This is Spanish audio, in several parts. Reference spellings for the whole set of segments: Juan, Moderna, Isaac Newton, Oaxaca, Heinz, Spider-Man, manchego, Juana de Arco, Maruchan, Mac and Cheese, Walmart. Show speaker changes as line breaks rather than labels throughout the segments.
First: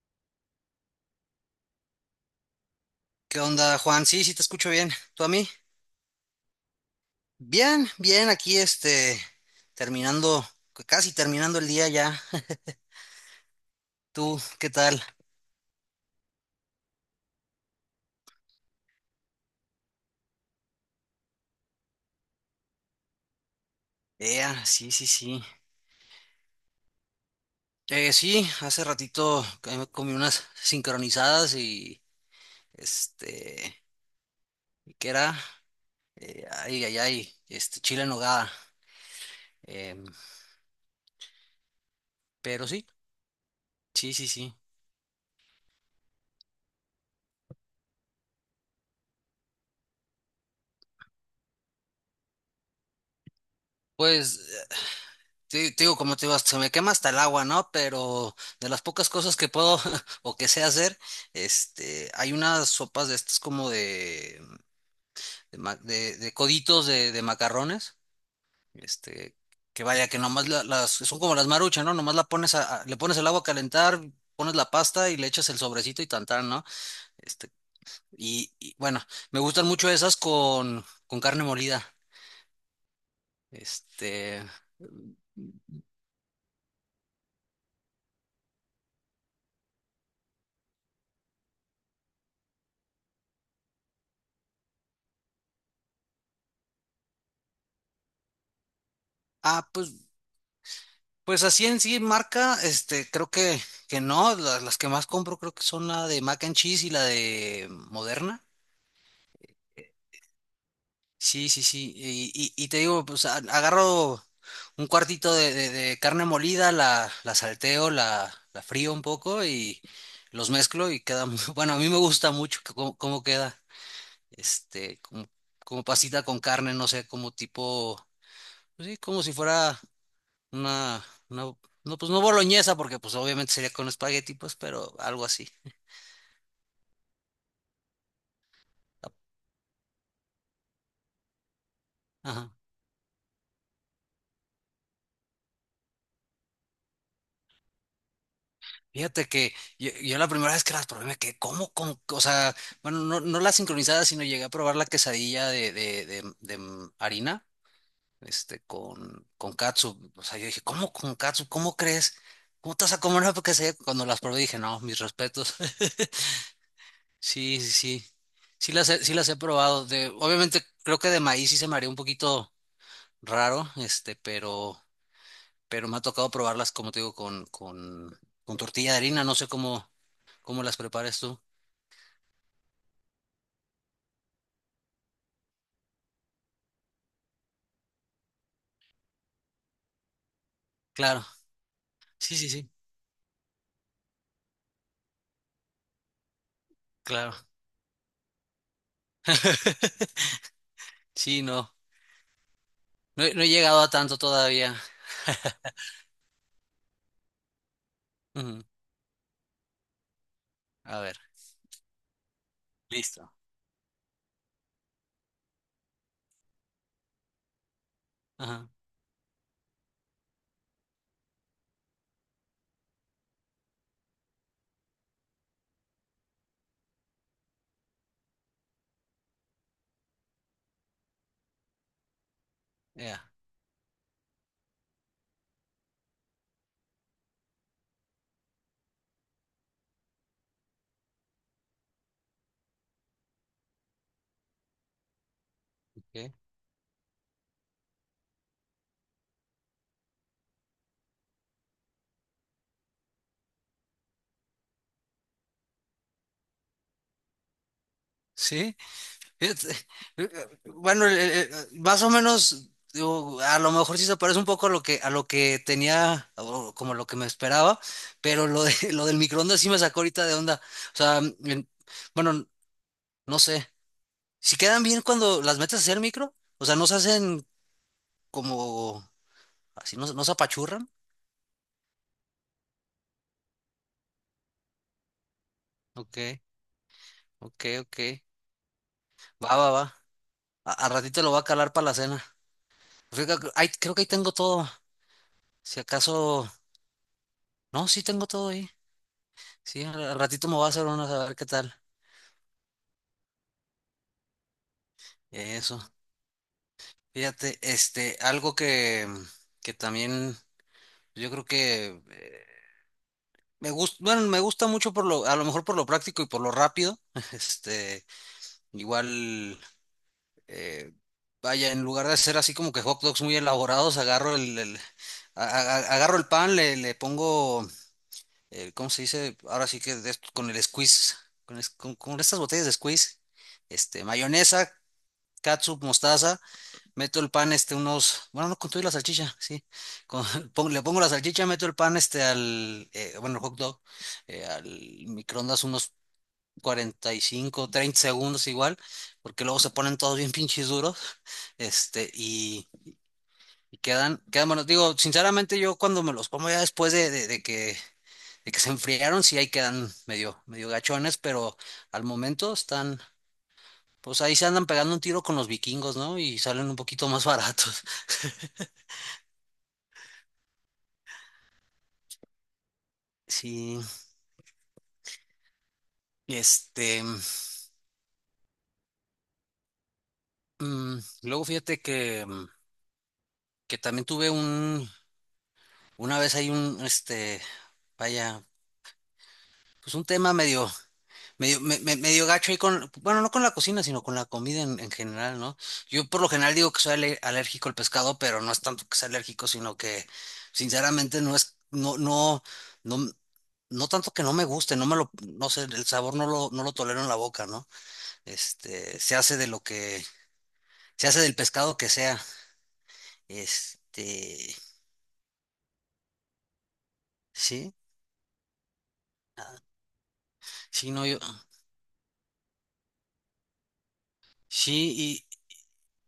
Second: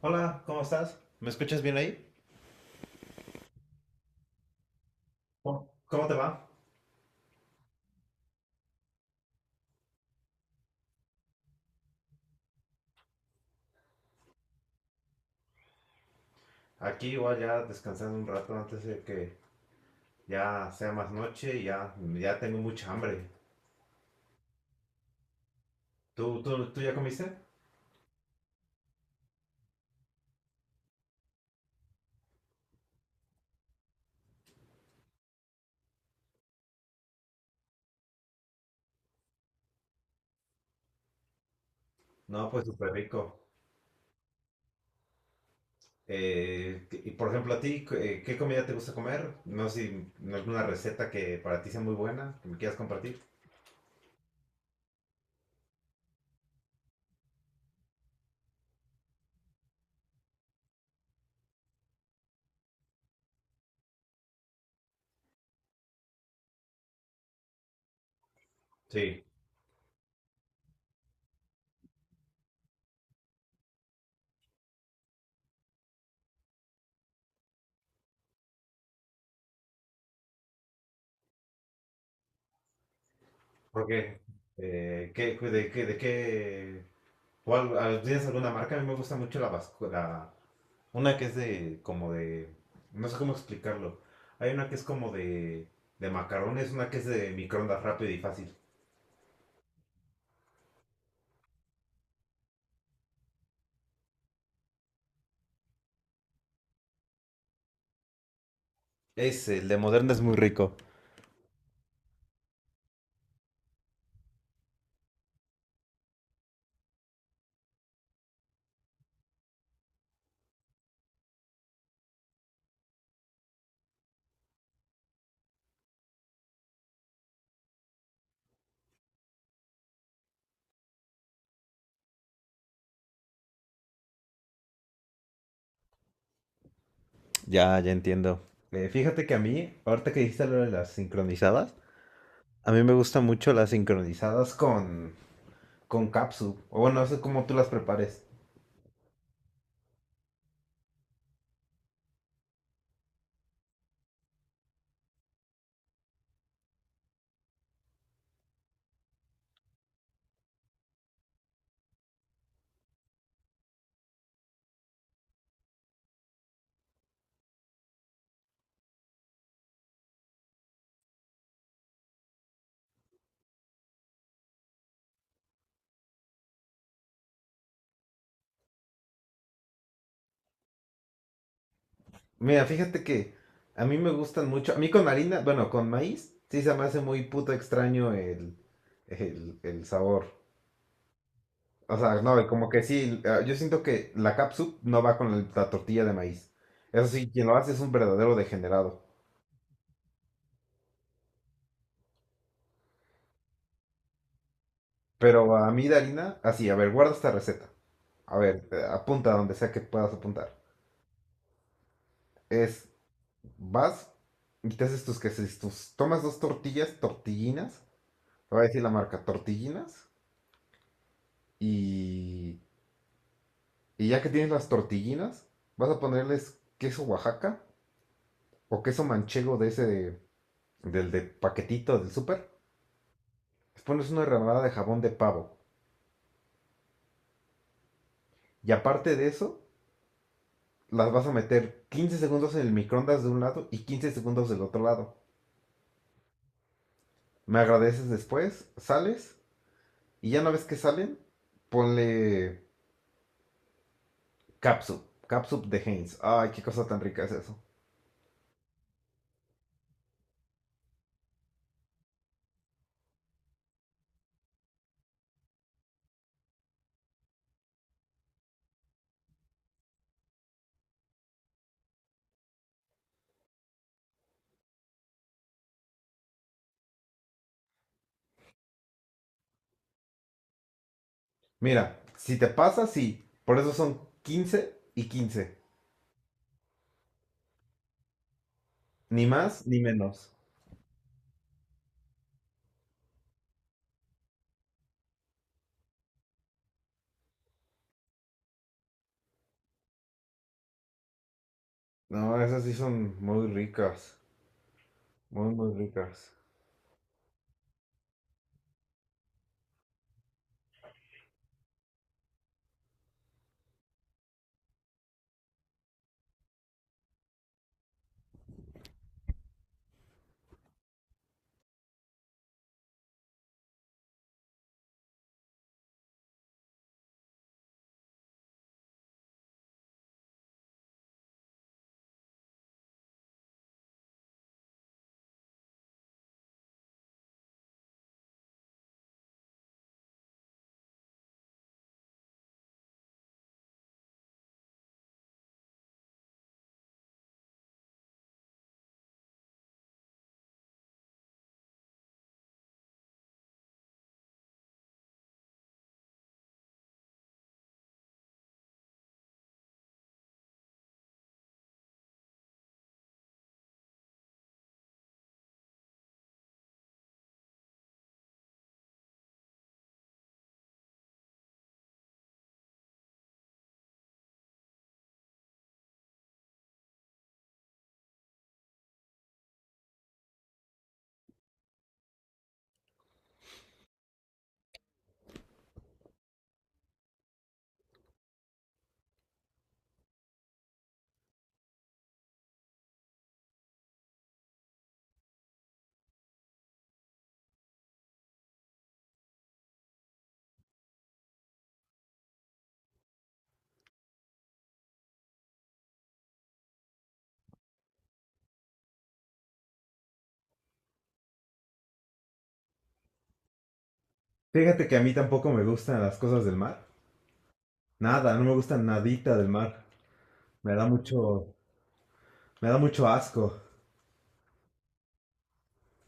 Hola, ¿cómo estás? ¿Me escuchas bien ahí?
¿Qué onda, Juan? Sí, sí, te escucho bien. ¿Tú a mí?
¿Cómo te va?
Bien, bien, aquí terminando, casi terminando el día ya. ¿Tú qué tal?
Aquí igual ya descansando un rato antes de que ya sea más noche y ya, ya tengo mucha hambre.
Ea, sí, sí, sí.
¿Tú ya comiste?
Sí, hace ratito que me comí unas sincronizadas y este, ¿qué era? Ay, ay, ay, chile en nogada. Em,
No, pues
pero sí,
súper rico.
sí, sí, sí.
Y por ejemplo, a ti, ¿qué comida te gusta comer? No sé si alguna receta que para ti sea muy buena, que me quieras compartir.
Pues Sí, te digo, como te digo, se me quema hasta el agua, ¿no? Pero de las pocas cosas que puedo o que sé hacer, hay unas sopas de estas como de coditos de macarrones,
Sí,
este, que vaya, que nomás las, son como las maruchas, ¿no? Nomás la pones le pones el agua a calentar, pones la pasta y le echas el sobrecito y tantán, ¿no? Este, y, bueno, me gustan mucho esas con carne molida,
¿por qué?
este...
¿Qué, de, qué, de qué? ¿Cuál, al-? ¿Tienes alguna marca? A mí me gusta mucho la, vasco-. Una que es de, como de, no sé cómo explicarlo. Hay una que es como de macarrones, una que es de microondas rápido y fácil.
Ah, pues Pues así en sí, marca, creo que no, las, que más compro creo que son la de Mac and Cheese y la de Moderna.
Es, el de Moderna es muy rico.
Sí, sí, sí. Y te digo, pues agarro un cuartito de carne molida, la salteo, la frío un poco y los mezclo y queda muy, bueno, a mí me gusta mucho que cómo queda, como, como pasita con carne, no sé, como tipo, pues sí, como si fuera. Una, una- no, pues no boloñesa, porque pues obviamente sería con espagueti, pues, pero algo así.
Ya, ya entiendo. Fíjate que a mí, ahorita que dijiste lo de las sincronizadas,
Ajá.
a mí me gustan mucho las sincronizadas con capsu. O bueno, no sé cómo tú las prepares.
Fíjate que yo la primera vez que las probé me quedé, ¿cómo, cómo? O sea, bueno, no la sincronizada, sino llegué a probar la quesadilla harina, con catsup. O sea, yo dije, ¿cómo con catsup? ¿Cómo crees? ¿Cómo te vas a comer una quesadilla? Cuando las probé dije, no, mis respetos. Sí, sí, sí. Sí las he probado. Obviamente creo que de maíz sí se me haría un poquito raro, pero me ha tocado probarlas, como te digo, con tortilla de harina, no sé cómo las prepares tú.
Mira, fíjate que a mí me gustan mucho. A mí con harina, bueno, con maíz, sí se me hace muy puto extraño el sabor.
Claro,
O sea,
sí,
no, y
sí,
como
sí,
que sí, yo siento que la capsup no va con el- la tortilla de maíz. Eso sí,
claro.
quien lo hace es un verdadero degenerado.
Sí, no, he no he llegado a tanto todavía.
Pero a mí de harina, así, a ver, guarda esta receta. A
Ujú.
ver, apunta donde sea que puedas apuntar.
A ver,
Es,
listo.
vas y te haces tus quesos, tus, tomas dos tortillas, tortillinas, te voy a
Ajá,
decir la marca, tortillinas, y, y ya que tienes las tortillinas, vas a ponerles queso Oaxaca o queso manchego de ese, de- del de paquetito del súper.
ya,
Pones una rebanada de jabón de pavo. Y aparte de eso, las vas a meter 15 segundos en el microondas de un lado y 15 segundos del otro lado.
ok.
Me agradeces después, sales y ya una vez que salen, ponle capsup, capsup de Heinz. Ay, qué cosa tan rica es eso.
Sí, fíjate, eh, bueno, el- más o menos, digo, a lo mejor sí se parece un poco a lo que tenía, o como lo que me esperaba, pero lo de, lo del microondas sí me sacó ahorita de onda. O sea, bueno, no sé. Si quedan bien cuando las metes hacia el micro, o sea, no se hacen como así, no se apachurran.
Mira, si te pasa, sí. Por eso son 15 y 15.
Ok, ok, ok.
Ni
Va,
más
va,
ni
va.
menos.
Al ratito lo voy a calar para la cena. Fíjate que creo que ahí tengo todo. Si acaso, no, sí tengo todo ahí. Sí, al ratito me voy a hacer unas a ver qué tal.
No, esas sí son muy ricas. Muy, muy
Eso.
ricas.
Fíjate, algo que también yo creo que me gusta mucho por lo, a lo mejor por lo práctico y por lo rápido. Este, igual. eh, Vaya, en lugar de hacer así como que hot dogs muy elaborados, agarro agarro el pan, le pongo, ¿cómo se dice? Ahora sí que con el squeeze, con estas botellas de squeeze, mayonesa, catsup, mostaza, meto el pan, unos, bueno, no con todo y la salchicha, sí, con- le pongo la salchicha, meto el pan, bueno, el hot dog, al microondas unos 45 30 segundos igual, porque luego se ponen todos bien pinches duros, este, y, y quedan, quedan buenos. Digo, sinceramente yo cuando me los como ya de que se enfriaron, sí ahí quedan medio, medio gachones, pero al momento están, pues ahí se andan pegando un tiro con los vikingos, ¿no? Y salen un poquito más baratos. Sí, este, luego fíjate que, que también una vez vaya, pues un tema medio. Medio gacho ahí con, bueno, no con la cocina, sino con la comida en general, ¿no? Yo por lo general digo que soy alérgico al pescado, pero no es tanto que sea alérgico, sino que sinceramente no, no tanto que no me guste, no sé, el sabor no lo, no lo tolero en la boca, ¿no? Este, se hace de lo que, se hace del pescado que sea. Este,
Fíjate que a mí tampoco me gustan las cosas del mar.
sí,
Nada, no me gusta nadita del mar. Me da
sí, no, yo,
mucho, me da mucho asco.
sí.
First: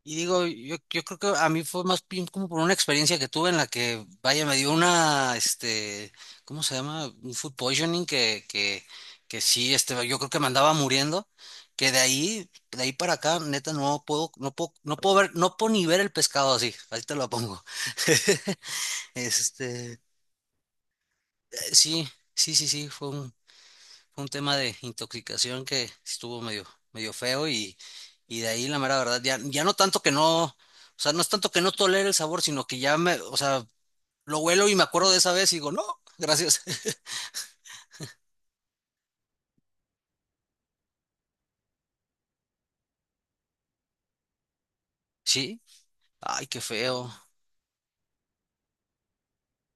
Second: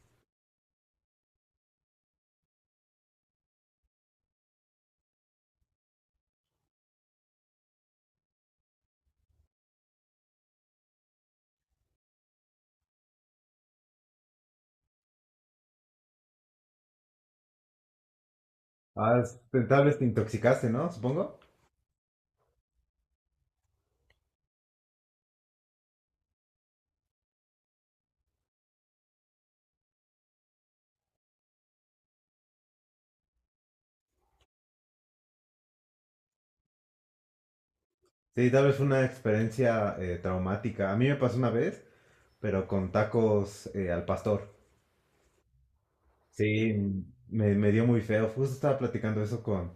Y digo, yo creo que a mí fue más bien como por una experiencia que tuve en la que, vaya, me dio una, ¿cómo se llama? Un food poisoning que sí, yo creo que me andaba muriendo, que de ahí para acá, neta, no puedo, no puedo, no puedo ver, no puedo ni ver el pescado así, ahí te lo pongo.
Ah, es- tal
Este, eh,
vez te intoxicaste, ¿no? Supongo.
sí, sí, sí, sí, fue un tema de intoxicación que estuvo medio, medio feo y de ahí la mera verdad, ya, ya no tanto que no, o sea, no es tanto que no tolere el sabor, sino que ya me, o sea, lo huelo y me acuerdo de esa vez y digo, no, gracias.
Sí, tal vez fue una experiencia traumática. A mí me pasó una vez, pero con tacos al pastor.
Sí, ay, qué
Sí,
feo.
me dio muy feo. Justo estaba platicando eso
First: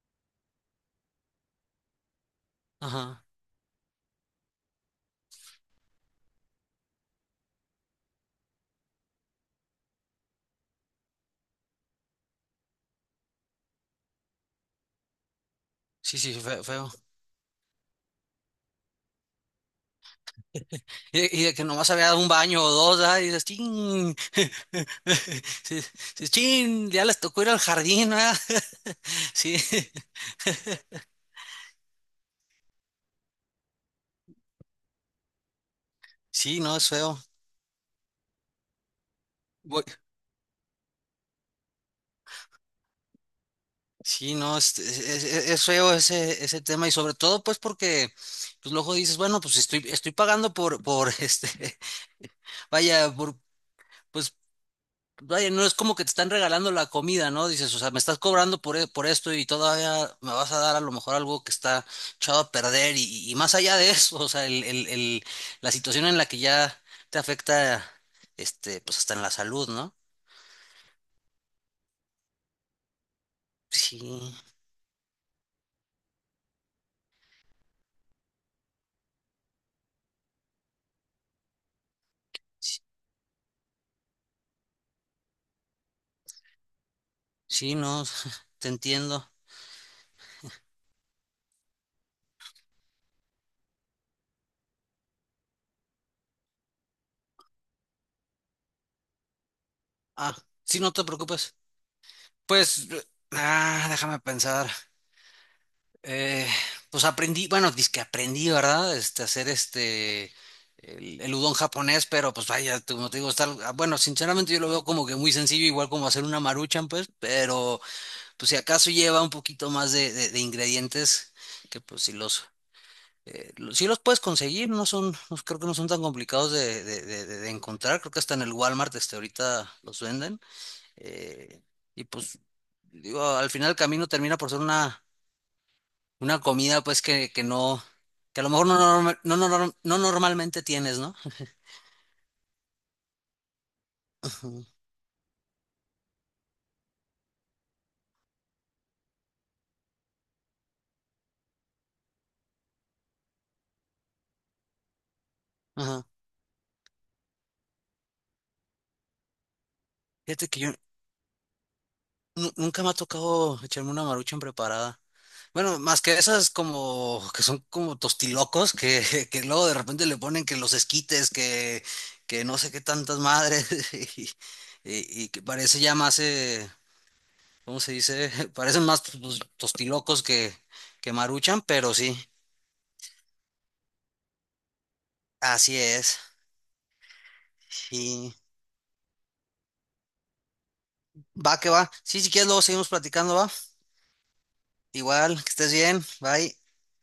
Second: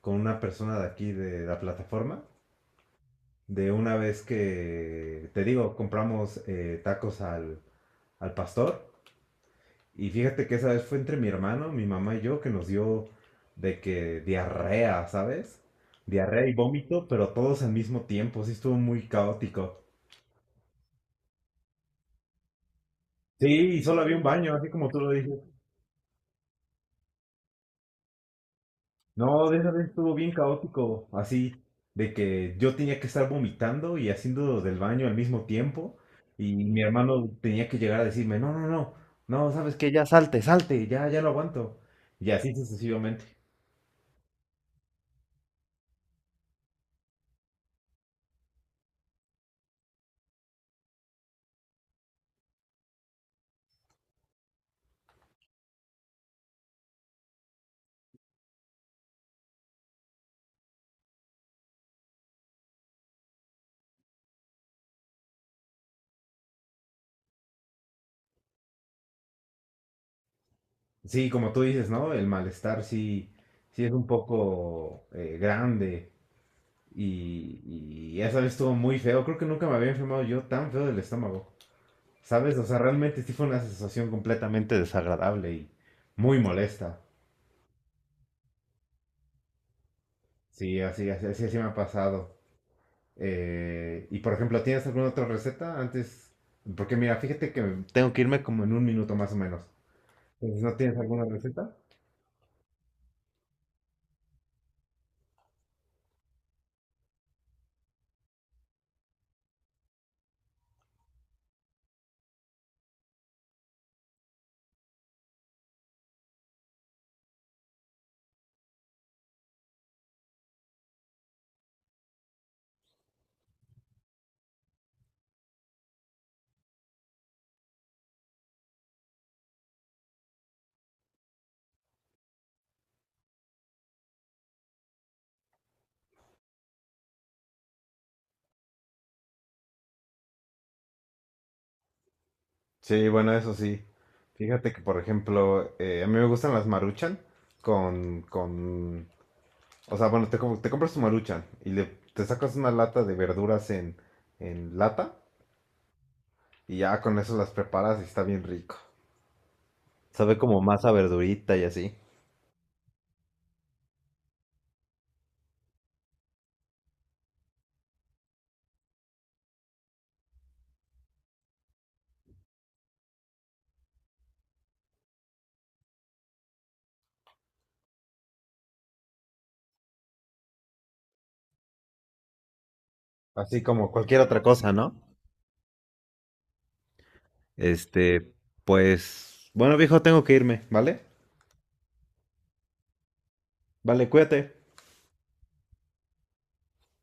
con una persona de aquí de la plataforma.
Ajá.
De una vez que, te digo, compramos tacos al, al pastor. Y fíjate que esa vez fue entre mi hermano, mi mamá y yo que nos dio de que diarrea, ¿sabes?
Sí, sí,
Diarrea y
feo, feo.
vómito, pero todos al mismo tiempo, sí estuvo muy caótico.
Y de que nomás había dado un baño o dos, ¿ah? Y dices,
Sí, y solo
chin,
había un baño, así como tú lo dices.
sí, sí, chin, ya les tocó ir al jardín, ¿ah?
No,
Sí,
de esa vez estuvo bien caótico, así de que yo tenía que estar vomitando y haciendo del baño al mismo tiempo y
sí, no,
mi
es feo.
hermano tenía que llegar a decirme, no, no, no, no, ¿sabes
Voy-
qué? Ya salte, salte, ya, ya lo aguanto. Y así sucesivamente.
Sí, no, es feo ese tema y sobre todo pues porque pues luego dices, bueno, pues estoy pagando por vaya, pues vaya, no es como que te están regalando la comida, ¿no? Dices, o sea, me estás cobrando por esto y todavía me vas a dar a lo mejor algo que está echado a perder y más allá de eso, o sea, la situación en la que ya te afecta, pues hasta en la salud, ¿no?
Sí, como tú dices, ¿no? El malestar sí, sí es
Sí,
un poco grande y, y esa vez estuvo muy feo. Creo que nunca me había enfermado yo tan feo del estómago, ¿sabes? O sea,
sí,
realmente sí fue una sensación completamente desagradable y muy molesta.
sí, no, te entiendo.
Sí, así, así, así, así me ha pasado. Y por ejemplo, ¿tienes alguna otra receta antes? Porque mira, fíjate que tengo que irme como en un minuto más o menos.
Ah,
Entonces, ¿no
sí, no
tienes
te
alguna
preocupes.
receta?
Pues, ah, déjame pensar. Eh, pues aprendí, bueno, que aprendí, ¿verdad? El udon japonés, pero pues vaya, como te digo, está, ah, bueno, sinceramente yo lo veo como que muy sencillo, igual como hacer una maruchan, pues, pero pues si acaso lleva un poquito más de ingredientes, que pues si los puedes conseguir, no son, no- creo que no son tan complicados de encontrar, creo que hasta en el Walmart, ahorita los venden. eh, y pues digo, al final el camino termina por ser una comida, pues, que no, que a lo mejor no normalmente tienes, ¿no?
Sí, bueno, eso sí.
Ujú.
Fíjate que, por ejemplo, a mí me gustan las Maruchan con, o sea, bueno, te, com- te compras tu Maruchan y le, te sacas una lata de verduras en lata
Ajá.
y ya con eso las preparas y está bien rico. Sabe
Fíjate que
como
yo
masa verdurita y así.
nunca me ha tocado echarme una maruchan preparada. Bueno, más que esas como que son como tostilocos que, que luego de repente le ponen que los esquites, que no sé qué tantas madres y, y que parece ya más, ¿cómo se dice? Parecen más pues, tostilocos que maruchan, pero sí,
Así como cualquier otra cosa, ¿no?
así es.
Este,
Sí,
pues, bueno, viejo, tengo que irme, ¿vale?
va que va. Sí, si quieres, luego seguimos platicando, va.
Vale, cuídate.
Igual, que estés bien. Bye.